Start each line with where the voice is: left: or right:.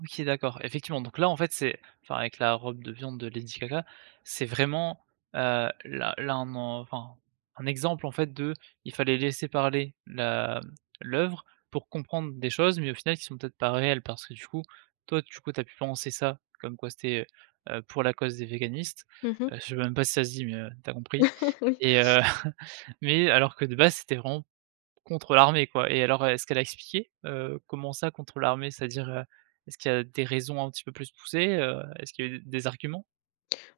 right: OK. D'accord. Effectivement donc là, en fait, c'est enfin avec la robe de viande de Lady Gaga c'est vraiment, heu, là là on en enfin, un exemple en fait de, il fallait laisser parler la l'œuvre pour comprendre des choses, mais au final qui sont peut-être pas réelles parce que du coup, toi du coup, tu as pu penser ça. Comme quoi c'était, heu heu, pour la cause des véganistes,
left: Mmh mh.
right: heu, je sais même pas si ça se dit, mais, heu, tu as compris
left: Oui.
right: et heu, mais alors que de base c'était vraiment contre l'armée quoi. Et alors est-ce qu'elle a expliqué, heu, comment ça contre l'armée? C'est-à-dire, heu, est-ce qu'il y a des raisons un petit peu plus poussées, heu, est-ce qu'il y a eu des arguments?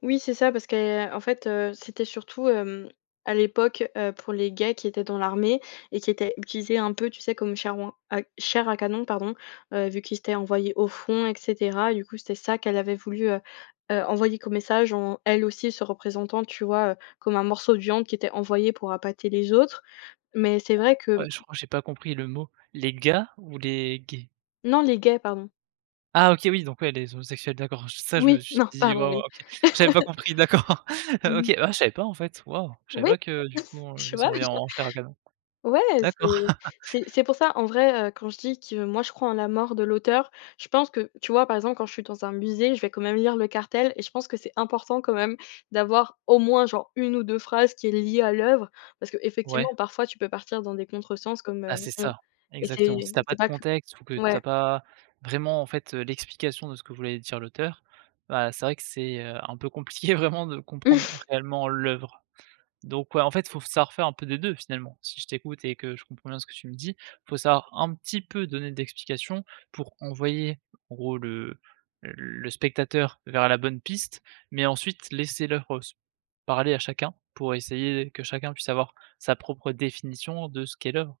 left: Oui, c'est ça, parce que en fait, heu, c'était surtout, hem, à l'époque, heu, pour les gays qui étaient dans l'armée et qui étaient utilisés un peu, tu sais, comme chair ouin à chair à canon pardon, heu, vu qu'ils étaient envoyés au front et cetera. Du coup, c'était ça qu'elle avait voulu, heu heu, envoyer comme message en, elle aussi, se représentant tu vois, heu, comme un morceau de viande qui était envoyé pour appâter les autres, mais c'est vrai
right: Attends.
left: que
right: Ouais, je crois que j'ai pas compris le mot. Les gars, ou les gays?
left: Non, les gays, pardon.
right: Ah OK. Oui donc, ouais, les homosexuels. D'accord. Je ça je me
left: Oui,
right: suis
left: non.
right: dit
left: Pardon,
right: waouh,
left: oui.
right: OK. J'avais pas compris. D'accord,
left: Mmh
right: heu,
left: mh.
right: OK. Ah je savais pas en fait, waouh, je savais
left: Oui
right: pas que du coup elle [unintelligible]
left: [unintelligible]
right: en chair à canon.
left: Ouais,
right: D'accord.
left: c'est c'est c'est pour ça en vrai, heu, quand je dis que moi je crois en la mort de l'auteur, je pense que tu vois par exemple, quand je suis dans un musée, je vais quand même lire le cartel et je pense que c'est important, quand même, d'avoir au moins genre 1 ou 2 phrases qui est liée à l'œuvre, parce
right: Ouais.
left: qu'effectivement, parfois tu peux partir dans des contre-sens comme, heu,
right: Ah, c'est
left: hem,
right: ça,
left: et
right: exactement. Si
left: c'est
right: tu as pas
left: c'est
right: de
left: pas que
right: contexte, ou que tu as
left: ouais.
right: pas vraiment, en fait, heu, l'explication de ce que voulait dire l'auteur, bah, c'est vrai que c'est, heu, un peu compliqué vraiment de comprendre réellement l'œuvre. Donc, ouais, en fait il faut savoir faire un peu des 2 finalement, si je t'écoute, et que je comprends bien ce que tu me dis? Il faut savoir un petit peu donner d'explication, pour envoyer en gros le le spectateur vers la bonne piste, mais ensuite laisser l'œuvre se parler à chacun, pour essayer que chacun puisse avoir sa propre définition de ce qu'est l'œuvre.